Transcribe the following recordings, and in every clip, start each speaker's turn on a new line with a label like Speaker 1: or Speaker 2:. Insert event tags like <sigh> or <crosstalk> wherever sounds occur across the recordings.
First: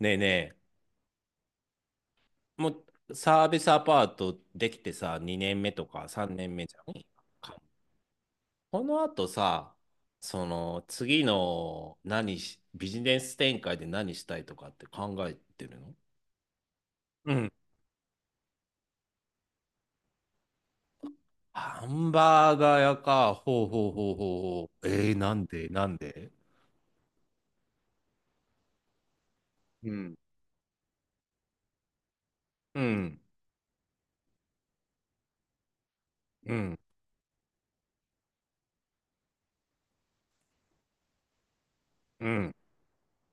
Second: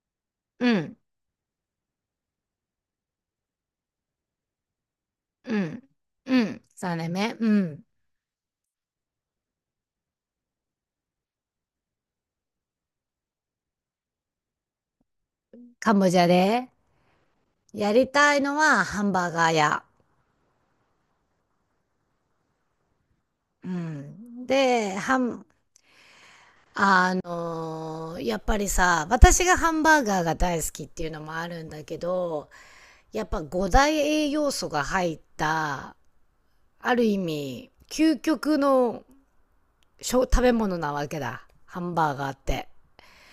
Speaker 1: ねえね
Speaker 2: う
Speaker 1: え、
Speaker 2: ん、
Speaker 1: もうサービスアパートできてさ、2
Speaker 2: う
Speaker 1: 年目と
Speaker 2: ん、
Speaker 1: か3
Speaker 2: う
Speaker 1: 年
Speaker 2: ん、
Speaker 1: 目じゃ
Speaker 2: そ
Speaker 1: ん
Speaker 2: うだね、う
Speaker 1: か、
Speaker 2: ん。
Speaker 1: この後さ、その次のビジネス展開で何したいとかって考えてる
Speaker 2: カ
Speaker 1: ん？
Speaker 2: ンボジアで。
Speaker 1: うん。
Speaker 2: やりたいのはハンバーガー屋。
Speaker 1: ハンバーガーやか、方
Speaker 2: う
Speaker 1: 方
Speaker 2: ん。
Speaker 1: 法
Speaker 2: で、
Speaker 1: a
Speaker 2: ハ
Speaker 1: な
Speaker 2: ン、
Speaker 1: んてなんで？
Speaker 2: あのーやっぱりさ、私がハン
Speaker 1: う
Speaker 2: バー
Speaker 1: ん
Speaker 2: ガーが大好きっていうのもあるんだけど、
Speaker 1: うん
Speaker 2: やっぱ五大栄養素が入った、
Speaker 1: うん
Speaker 2: ある意味、究極の食べ物なわけだ、ハンバー
Speaker 1: う
Speaker 2: ガーっ
Speaker 1: ん
Speaker 2: て。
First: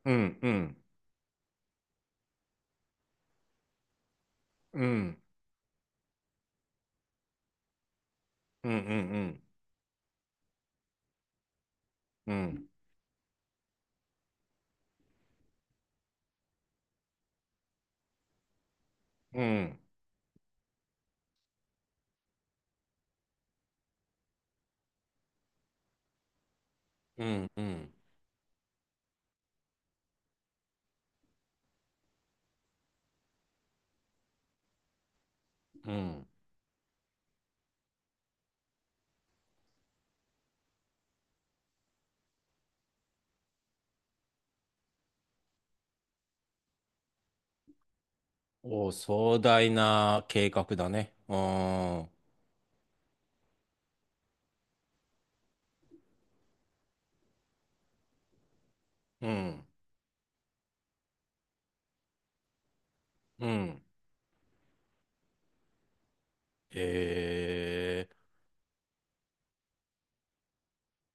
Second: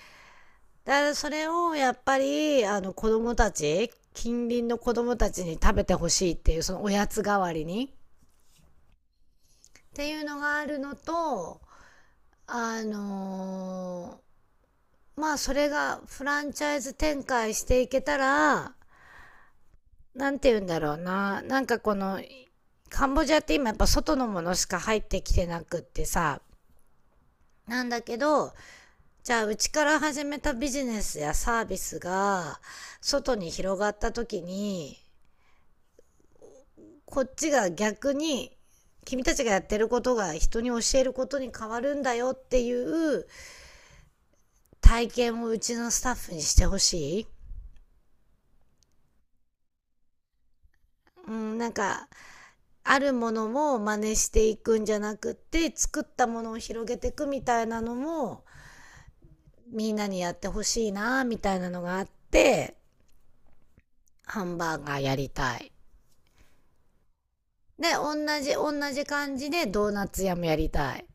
Speaker 1: うんうん
Speaker 2: だからそれをやっぱり、あの、子供たち近隣の
Speaker 1: う
Speaker 2: 子
Speaker 1: ん、
Speaker 2: 供
Speaker 1: で、
Speaker 2: たちに食べてほしいっていう、そのおやつ代わりに
Speaker 1: うんうん
Speaker 2: っていうのがあるのと、
Speaker 1: うんうん
Speaker 2: あのーまあそれがフランチャイズ展開していけたら、
Speaker 1: うん
Speaker 2: なんて言うんだろうな、なんかこの、カンボジアって今やっぱ外のものしか入ってきてなくってさ、
Speaker 1: うんうんうんう
Speaker 2: なん
Speaker 1: ん
Speaker 2: だけど、じゃあうちから始めたビジネスやサービスが外に広がった時に、
Speaker 1: うんうんうんうんうんうん。
Speaker 2: こっちが逆に、君たちがやってることが人に教えることに変わるんだよっていう体験をうちのスタッフにしてほしい。
Speaker 1: お、壮大な計画だね。
Speaker 2: う
Speaker 1: う
Speaker 2: ん、なん
Speaker 1: ー
Speaker 2: か、
Speaker 1: ん。
Speaker 2: あるものを真似していくんじゃなくって、作ったものを広げていくみたいなのも
Speaker 1: うん。
Speaker 2: みんなにやってほしいなみたいなのがあって、
Speaker 1: うん。
Speaker 2: ハンバーガーやりたい。
Speaker 1: へ
Speaker 2: で、
Speaker 1: え。
Speaker 2: 同じ感じでドーナツ屋もやりたい。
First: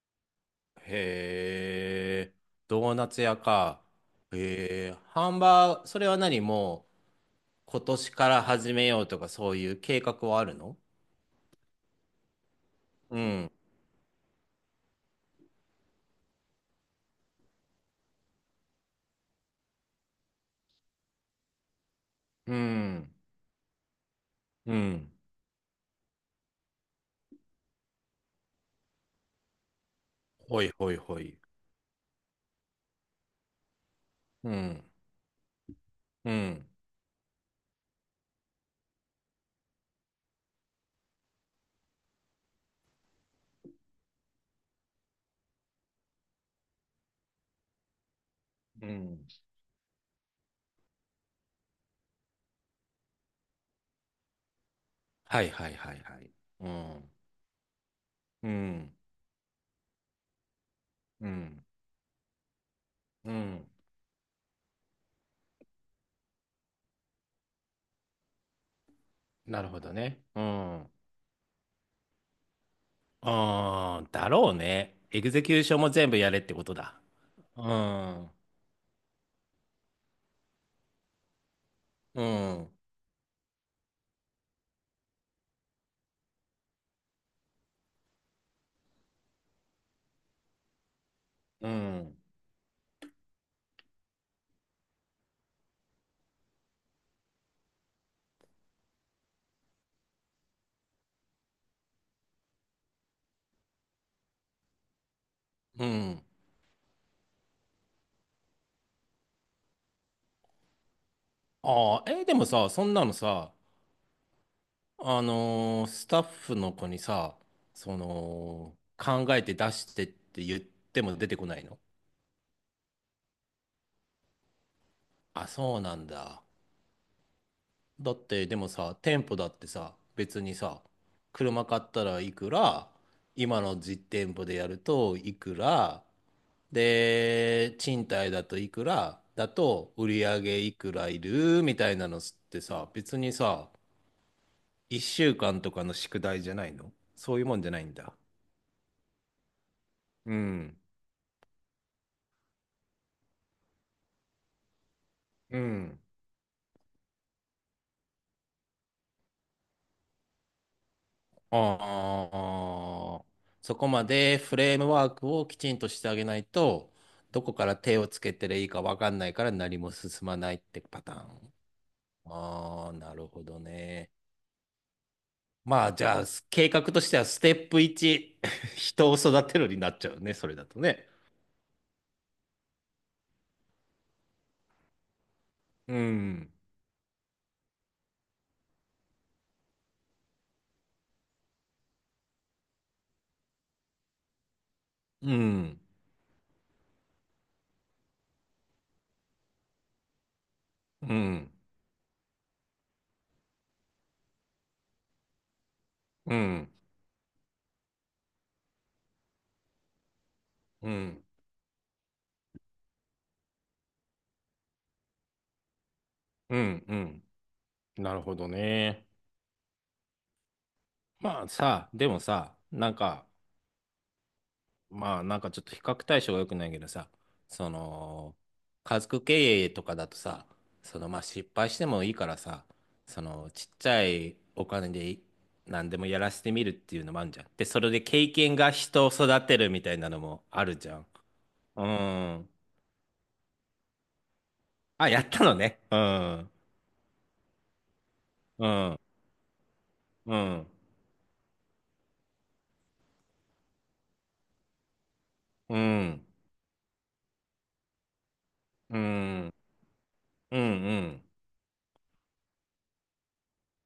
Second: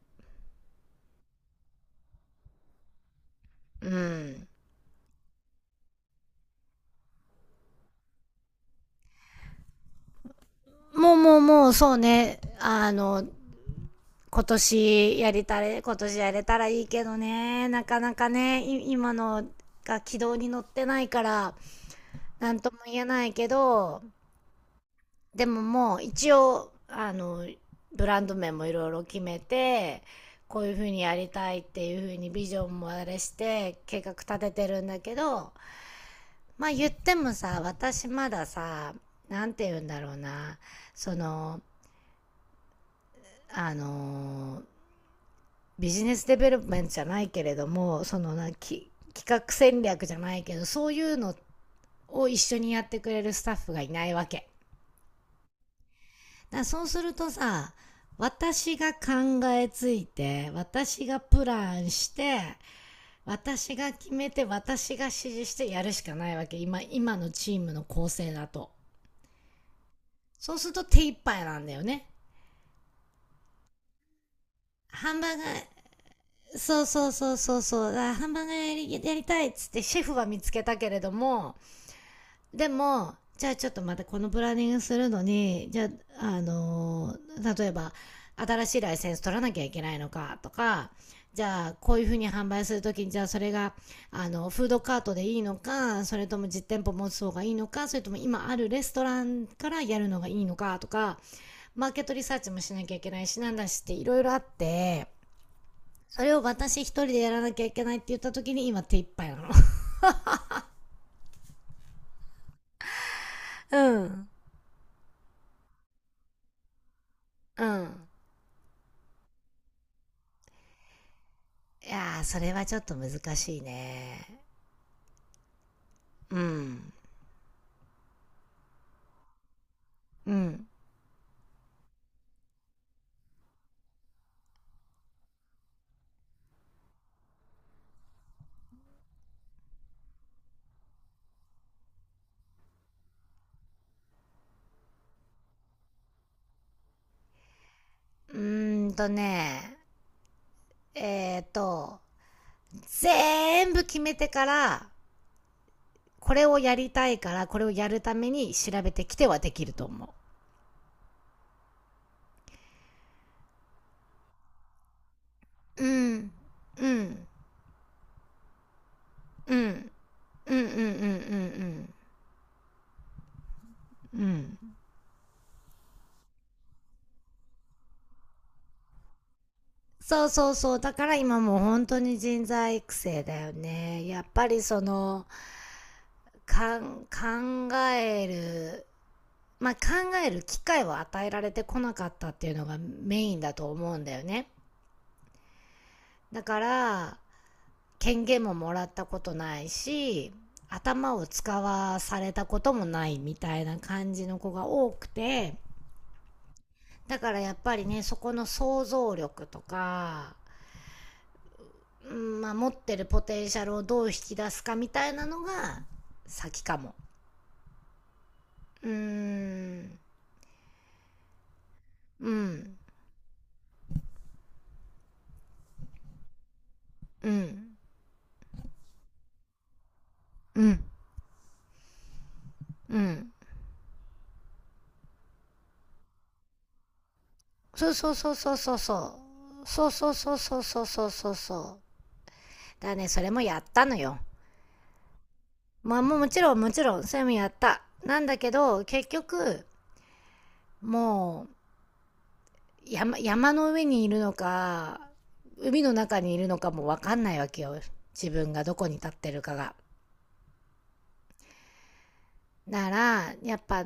Speaker 1: へえ。ドーナツ屋か。
Speaker 2: うん。
Speaker 1: へえ。ハンバー、それはもう今年から始めようとかそういう計画はあるの？
Speaker 2: もうそうね、あ
Speaker 1: う
Speaker 2: の、
Speaker 1: ん。
Speaker 2: 今年やれたら、今年やれたらいいけどね、なかなかね、今のが軌道に乗ってないから、な
Speaker 1: う
Speaker 2: んとも言え
Speaker 1: ん。
Speaker 2: ないけど、
Speaker 1: うん。
Speaker 2: でももう一応、あの、ブランド名もいろいろ決めて、こ
Speaker 1: ほ
Speaker 2: う
Speaker 1: い
Speaker 2: いうふう
Speaker 1: ほい
Speaker 2: にや
Speaker 1: ほ
Speaker 2: り
Speaker 1: い。
Speaker 2: たいっていう風にビジョンもあれして計画立
Speaker 1: う
Speaker 2: ててるん
Speaker 1: ん。
Speaker 2: だけど、
Speaker 1: うん。
Speaker 2: まあ言ってもさ、私まださ、なんて言うんだろうな、その、あの、ビジネスデベロップメントじゃないけれども、その、
Speaker 1: うん。
Speaker 2: 企画戦略じゃないけど、そういうのを一緒にやってくれるスタッフがいないわけ
Speaker 1: はいはいはいはい。
Speaker 2: だ。
Speaker 1: う
Speaker 2: そうす
Speaker 1: ん。
Speaker 2: るとさ、
Speaker 1: う
Speaker 2: 私が
Speaker 1: ん。
Speaker 2: 考えついて、私が
Speaker 1: う
Speaker 2: プ
Speaker 1: ん。
Speaker 2: ランして、
Speaker 1: うん。
Speaker 2: 私が決めて、私が指示してやるしかないわけ、今のチームの構成だと。
Speaker 1: なるほどね。う
Speaker 2: そうすると
Speaker 1: ん。
Speaker 2: 手一杯なんだよね。
Speaker 1: うーん、だろうね。
Speaker 2: ハン
Speaker 1: エ
Speaker 2: バ
Speaker 1: グ
Speaker 2: ー
Speaker 1: ゼ
Speaker 2: ガー
Speaker 1: キューションも全部やれってこと
Speaker 2: そう
Speaker 1: だ。
Speaker 2: そうそうそう
Speaker 1: う
Speaker 2: そう、ハ
Speaker 1: ん、
Speaker 2: ンバーガーやりたいっつって、シェフは見つけたけれども、
Speaker 1: う
Speaker 2: で
Speaker 1: ん、
Speaker 2: もじゃあちょっとまた、このプランニングするのに、じゃあ、例えば新しいライセンス取らなきゃいけないのかとか、じゃ
Speaker 1: う
Speaker 2: あこういうふ
Speaker 1: ん、
Speaker 2: うに販売するときに、じゃあそれが、あのフードカートでいいのか、それとも実店舗持つ方がいいのか、それとも今あるレストランからやるのがいいのかとか、マーケットリサーチもしなきゃいけないしなんだしって、いろいろあって、
Speaker 1: う
Speaker 2: そ
Speaker 1: ん。
Speaker 2: れを私一人でやらなきゃいけないって言ったときに今手一杯なの。<laughs>
Speaker 1: ああ、でもさ、そんなのさ、
Speaker 2: うん、
Speaker 1: スタッフの子にさ、
Speaker 2: う
Speaker 1: そ
Speaker 2: ん、
Speaker 1: の、考えて出してって言っても出てこないの？
Speaker 2: いやー、それはちょっと難しいね。
Speaker 1: あ、そうなん
Speaker 2: う
Speaker 1: だ。
Speaker 2: ん。
Speaker 1: だってでもさ、店舗だってさ、
Speaker 2: う
Speaker 1: 別に
Speaker 2: ん。
Speaker 1: さ、車買ったらいくら、今の実店舗でやるといくら、で、賃貸だといくら、だと売り上げいくらいるみたいなのってさ、別にさ、1週間とかの宿題じゃないの？そういうもんじゃないんだ。
Speaker 2: うーんとね、
Speaker 1: うん。
Speaker 2: えーと、全部決めてから、
Speaker 1: うん。
Speaker 2: これをやりたいから、これをやるために調べてきてはできると思
Speaker 1: ああ、そこまでフレームワークをきちん
Speaker 2: う。う
Speaker 1: としてあげ
Speaker 2: ん。
Speaker 1: ない
Speaker 2: う
Speaker 1: と、
Speaker 2: ん。
Speaker 1: どこから手をつけてりゃいいかわかんないから
Speaker 2: うん。うん、
Speaker 1: 何も進
Speaker 2: う
Speaker 1: まないっ
Speaker 2: ん、うん、う
Speaker 1: てパターン。
Speaker 2: ん、
Speaker 1: ああ、なるほどね。
Speaker 2: うん、うん。
Speaker 1: まあ、じゃあ、計画としてはステップ1、<laughs> 人を育てるになっちゃう
Speaker 2: そう
Speaker 1: ね、そ
Speaker 2: そう
Speaker 1: れだ
Speaker 2: そ
Speaker 1: と
Speaker 2: う。だか
Speaker 1: ね。
Speaker 2: ら今もう本当に人材育成だよね。やっぱりその、
Speaker 1: うん、
Speaker 2: かん、考えるまあ、考える機会を与えられてこなかったっていうのがメインだと思うんだよね。
Speaker 1: うん、
Speaker 2: だから、権限ももらったことないし、頭
Speaker 1: う
Speaker 2: を
Speaker 1: ん、
Speaker 2: 使わされたこともないみたいな感じの子が多くて、
Speaker 1: うん、
Speaker 2: だからやっぱりね、そこの想像力とか、
Speaker 1: うん、
Speaker 2: うん、まあ、持ってるポテンシャルをどう引き出すかみたいなのが
Speaker 1: う
Speaker 2: 先か
Speaker 1: ん、
Speaker 2: も。
Speaker 1: うん。なるほど
Speaker 2: うー
Speaker 1: ね。
Speaker 2: ん、
Speaker 1: まあさ、でも
Speaker 2: う
Speaker 1: さ、
Speaker 2: ん、
Speaker 1: なんか、まあなんかちょっと比較対象が良くないけどさ、
Speaker 2: う
Speaker 1: そ
Speaker 2: ん、
Speaker 1: の、家族経営とかだとさ、
Speaker 2: うん、
Speaker 1: そのまあ失敗してもいいからさ、
Speaker 2: う
Speaker 1: そ
Speaker 2: ん。
Speaker 1: のちっちゃいお金で何でもやらせてみるっていうのもあるじゃん。で、そ
Speaker 2: そ
Speaker 1: れ
Speaker 2: う
Speaker 1: で
Speaker 2: そう
Speaker 1: 経
Speaker 2: そうそ
Speaker 1: 験
Speaker 2: う
Speaker 1: が
Speaker 2: そう
Speaker 1: 人を
Speaker 2: そ
Speaker 1: 育て
Speaker 2: う。
Speaker 1: るみ
Speaker 2: そう
Speaker 1: たい
Speaker 2: そ
Speaker 1: な
Speaker 2: う
Speaker 1: の
Speaker 2: そう
Speaker 1: も
Speaker 2: そう
Speaker 1: ある
Speaker 2: そう
Speaker 1: じゃ
Speaker 2: そ
Speaker 1: ん。
Speaker 2: うそうそうそうそうそうそうそう
Speaker 1: うん。
Speaker 2: だからね、それもやったのよ。
Speaker 1: あ、やったのね。う
Speaker 2: まあもうもち
Speaker 1: ん。
Speaker 2: ろんもちろん、それもやった。なんだけ
Speaker 1: う
Speaker 2: ど、
Speaker 1: ん。
Speaker 2: 結局、
Speaker 1: うん。
Speaker 2: もう、山の上にいるのか、
Speaker 1: う
Speaker 2: 海の中
Speaker 1: ん。
Speaker 2: にいるのかもわかんないわけよ、自分がどこに
Speaker 1: う
Speaker 2: 立ってるか
Speaker 1: ん。
Speaker 2: が。
Speaker 1: うん。
Speaker 2: なら、やっぱ、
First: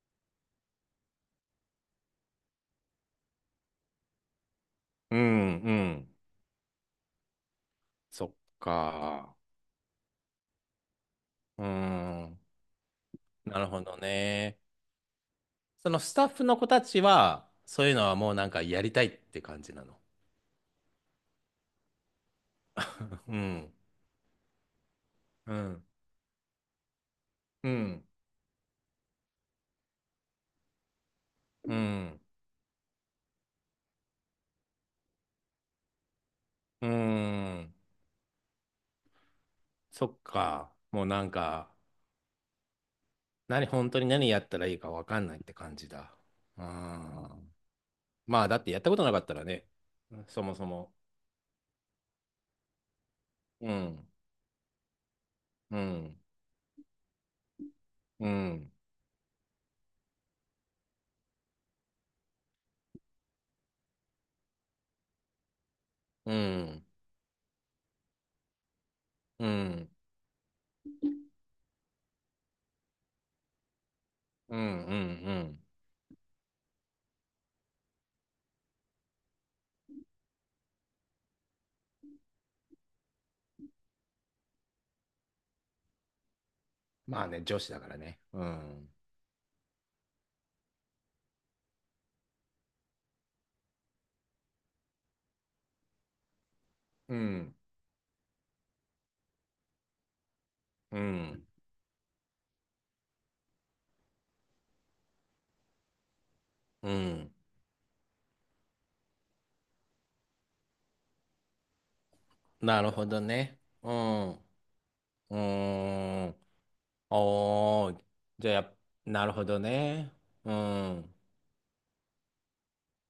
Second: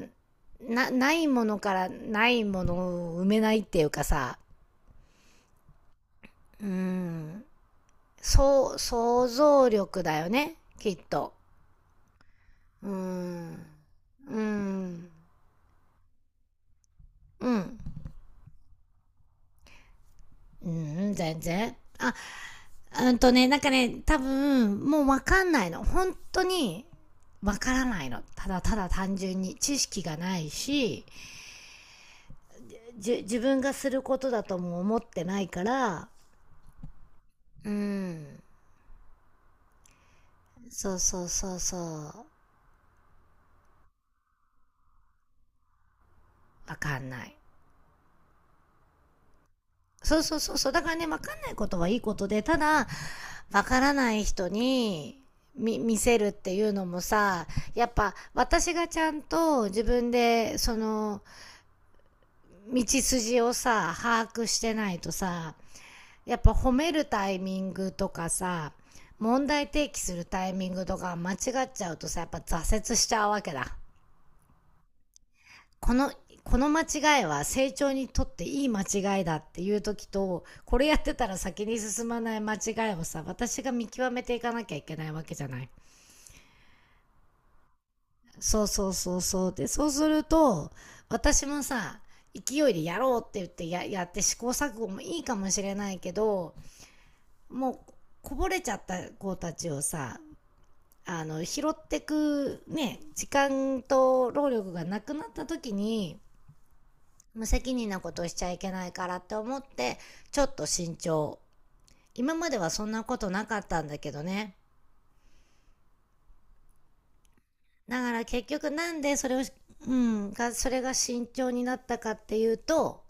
Speaker 2: ないものからないものを埋めないっていうかさ、
Speaker 1: うん。うん。
Speaker 2: うーん、
Speaker 1: そっ
Speaker 2: そう、想
Speaker 1: か。
Speaker 2: 像力だよね、きっと。
Speaker 1: うん。
Speaker 2: うー
Speaker 1: な
Speaker 2: ん。
Speaker 1: るほど
Speaker 2: うー
Speaker 1: ね。
Speaker 2: ん。
Speaker 1: そのスタッフの子たち
Speaker 2: う
Speaker 1: は、
Speaker 2: ん。
Speaker 1: そういうのはもうなんかやりたいって感じなの？
Speaker 2: うん、全然。あ、うん
Speaker 1: <laughs>
Speaker 2: と
Speaker 1: う
Speaker 2: ね、なんか
Speaker 1: ん。
Speaker 2: ね、多分、もうわかん
Speaker 1: う
Speaker 2: ないの。
Speaker 1: ん。
Speaker 2: 本当に、わ
Speaker 1: う
Speaker 2: からな
Speaker 1: ん。
Speaker 2: いの。ただただ単純に知識がないし、
Speaker 1: うん。
Speaker 2: 自分がすることだとも思ってないから、
Speaker 1: う
Speaker 2: う
Speaker 1: ん。
Speaker 2: ん。
Speaker 1: そっか。
Speaker 2: そう
Speaker 1: もうな
Speaker 2: そう
Speaker 1: ん
Speaker 2: そう
Speaker 1: か、
Speaker 2: そう。
Speaker 1: 何、本当に何やったらいいかわかんないって感じだ。う
Speaker 2: わかんない。
Speaker 1: ん。まあ、だってやったことなかったらね、
Speaker 2: そうそう
Speaker 1: そ
Speaker 2: そ
Speaker 1: も
Speaker 2: う
Speaker 1: そ
Speaker 2: そう。だか
Speaker 1: も。
Speaker 2: らね、わかんないことはいいことで、ただ、わ
Speaker 1: う
Speaker 2: から
Speaker 1: ん。
Speaker 2: ない人に、
Speaker 1: う
Speaker 2: 見せ
Speaker 1: ん。
Speaker 2: るっていうのもさ、やっぱ
Speaker 1: うん。
Speaker 2: 私がちゃんと自分でその道筋をさ把握してないとさ、
Speaker 1: う
Speaker 2: やっぱ褒
Speaker 1: ん。
Speaker 2: めるタイミングとかさ、問
Speaker 1: うん。う
Speaker 2: 題提
Speaker 1: ん。
Speaker 2: 起するタイミングとか間違っちゃうとさ、やっぱ挫折しちゃうわけだ。
Speaker 1: うん。うん。
Speaker 2: この、この間違いは成長にとっていい間違いだっていう時と、これやってたら先に進まない間違いをさ、私が見極めていかなきゃいけないわけじゃない。
Speaker 1: まあね、女子だからね。う
Speaker 2: そうそ
Speaker 1: ん。
Speaker 2: うそうそう。で、そうすると、私もさ、勢いでやろうって言って、やって試行錯誤もいいかもしれないけど、
Speaker 1: うん。
Speaker 2: もうこぼれちゃった子たちをさ、
Speaker 1: う
Speaker 2: あの、
Speaker 1: ん。
Speaker 2: 拾ってくね、時間と労力がなくなった時に、
Speaker 1: うん。
Speaker 2: 無責任なことしちゃいけないからって思ってちょっと慎重、今までは
Speaker 1: な
Speaker 2: そん
Speaker 1: る
Speaker 2: な
Speaker 1: ほ
Speaker 2: こ
Speaker 1: ど
Speaker 2: となか
Speaker 1: ね。
Speaker 2: ったん
Speaker 1: う
Speaker 2: だけど
Speaker 1: ん。う
Speaker 2: ね。
Speaker 1: ーん。お
Speaker 2: だ
Speaker 1: ー。
Speaker 2: から結
Speaker 1: じゃあ、
Speaker 2: 局、なんで
Speaker 1: な
Speaker 2: そ
Speaker 1: る
Speaker 2: れを、
Speaker 1: ほど
Speaker 2: う
Speaker 1: ね。
Speaker 2: ん
Speaker 1: う
Speaker 2: がそれが
Speaker 1: ん。
Speaker 2: 慎重になったかっていうと、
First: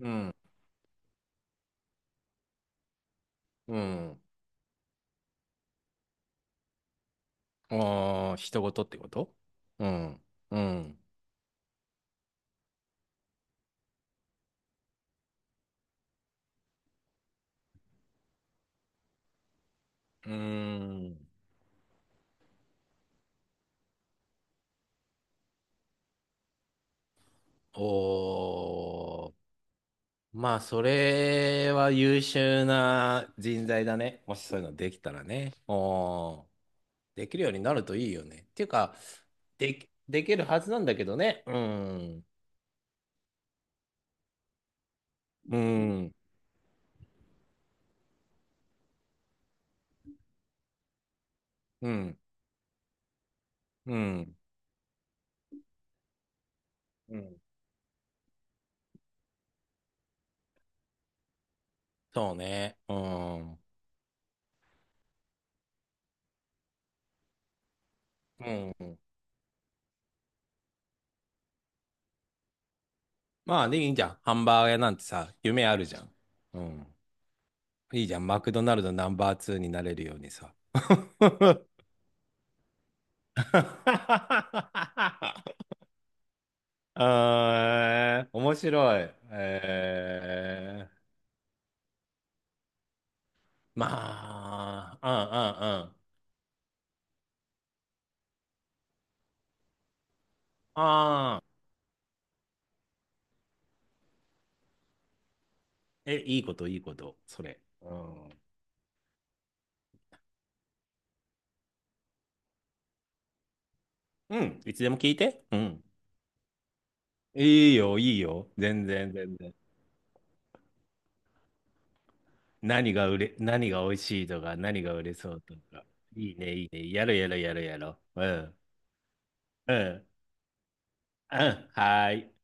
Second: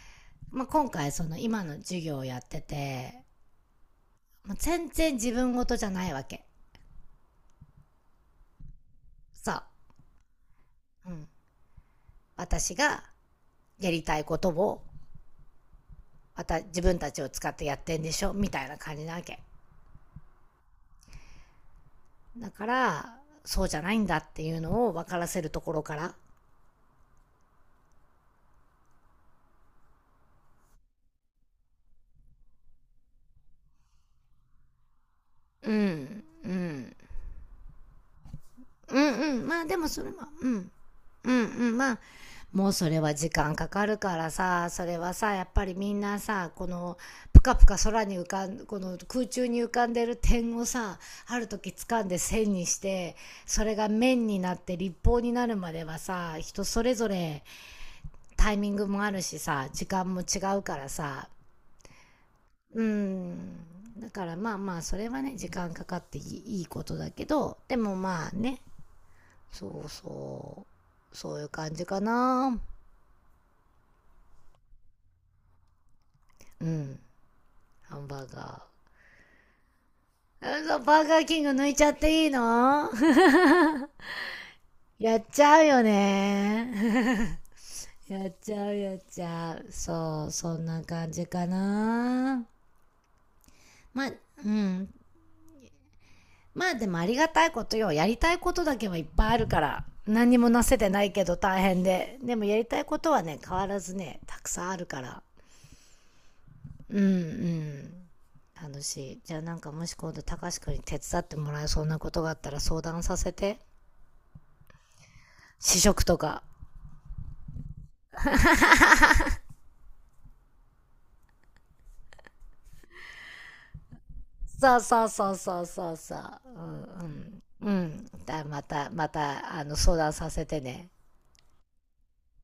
Speaker 1: うん。
Speaker 2: まあ、今回その今の授業をやってて、
Speaker 1: うん。
Speaker 2: もう全然自分事じゃないわけ
Speaker 1: おー、人事ってこと？
Speaker 2: さ
Speaker 1: うん。うん。
Speaker 2: あ、うん、私がやりたいことをまた自分たちを使ってやってんでしょみたいな感じなわけ。
Speaker 1: うーん。
Speaker 2: だからそうじゃないんだっていうのを分からせるところから、
Speaker 1: おー。まあ、それは優秀な人材だね。もしそういうのできたらね。
Speaker 2: うん、
Speaker 1: おー。
Speaker 2: うん。
Speaker 1: できるようになるといいよね。っていうか、
Speaker 2: うん、うん。まあでもそれ
Speaker 1: で
Speaker 2: は、
Speaker 1: きる
Speaker 2: う
Speaker 1: はず
Speaker 2: ん。
Speaker 1: なんだけど
Speaker 2: う
Speaker 1: ね。
Speaker 2: ん、
Speaker 1: う
Speaker 2: うん。まあ、
Speaker 1: ん。
Speaker 2: もうそれは時間かかるからさ、それはさ、やっ
Speaker 1: う
Speaker 2: ぱりみん
Speaker 1: ん。
Speaker 2: なさ、この、ぷかぷか空に浮かん、この空中に浮かんでる点をさ、ある時
Speaker 1: う
Speaker 2: 掴んで
Speaker 1: ん。
Speaker 2: 線にして、それが
Speaker 1: う
Speaker 2: 面
Speaker 1: ん。
Speaker 2: になって立方になるまではさ、人それぞ
Speaker 1: うん。
Speaker 2: れタイミングもあるしさ、時間も違うからさ、
Speaker 1: そうね。
Speaker 2: う
Speaker 1: う
Speaker 2: ん。
Speaker 1: ん。
Speaker 2: だからまあまあそれはね、時間かかっていいことだけど、でもまあ
Speaker 1: う
Speaker 2: ね、
Speaker 1: んうん。
Speaker 2: そうそう。そういう感じかな。
Speaker 1: まあ、でいいじゃん。ハンバーガー屋なんてさ、夢あるじゃん。う
Speaker 2: う
Speaker 1: ん。
Speaker 2: ん。ハ
Speaker 1: いい
Speaker 2: ン
Speaker 1: じゃん。
Speaker 2: バー
Speaker 1: マクド
Speaker 2: ガ
Speaker 1: ナルドナンバー2になれるようにさ。
Speaker 2: ー。うん、バーガーキング
Speaker 1: <laughs>
Speaker 2: 抜いちゃっていいの？ <laughs> やっちゃうよね。<laughs>
Speaker 1: あ
Speaker 2: や
Speaker 1: ー、
Speaker 2: っち
Speaker 1: 面
Speaker 2: ゃうやっ
Speaker 1: 白い。
Speaker 2: ちゃう。そう、そんな感じかな。まあ、
Speaker 1: ま
Speaker 2: うん。
Speaker 1: あ、うんうんうん。
Speaker 2: まあでもありがたいことよ。やりたいことだけはいっぱいあるから。何にもなせてないけど
Speaker 1: ああ、
Speaker 2: 大変で。でもやりたいことはね、変わらずね、たくさんあるから。
Speaker 1: え、いいこと、いいこ
Speaker 2: うん、う
Speaker 1: と、それ。
Speaker 2: ん、
Speaker 1: うん。
Speaker 2: 楽しい。じゃあ、なんかもし今度たかしくんに手伝ってもらえそうなことがあったら相談させて。
Speaker 1: うん、いつでも聞いて。う
Speaker 2: 試
Speaker 1: ん。
Speaker 2: 食とか。
Speaker 1: いいよ、いいよ。全然、全然。何が美味しいとか、
Speaker 2: さあ
Speaker 1: 何が
Speaker 2: さ
Speaker 1: 売
Speaker 2: あ
Speaker 1: れ
Speaker 2: さ
Speaker 1: そ
Speaker 2: あ
Speaker 1: うと
Speaker 2: さあ
Speaker 1: か。
Speaker 2: さあ
Speaker 1: いい
Speaker 2: さ
Speaker 1: ね、いいね。
Speaker 2: あ、
Speaker 1: やろうやろ
Speaker 2: うん、うん、
Speaker 1: うやろうや
Speaker 2: う
Speaker 1: ろ
Speaker 2: ん
Speaker 1: う。う
Speaker 2: だ、
Speaker 1: ん。
Speaker 2: またまた、あ
Speaker 1: う
Speaker 2: の、相
Speaker 1: ん。
Speaker 2: 談させてね。
Speaker 1: うん。はーい。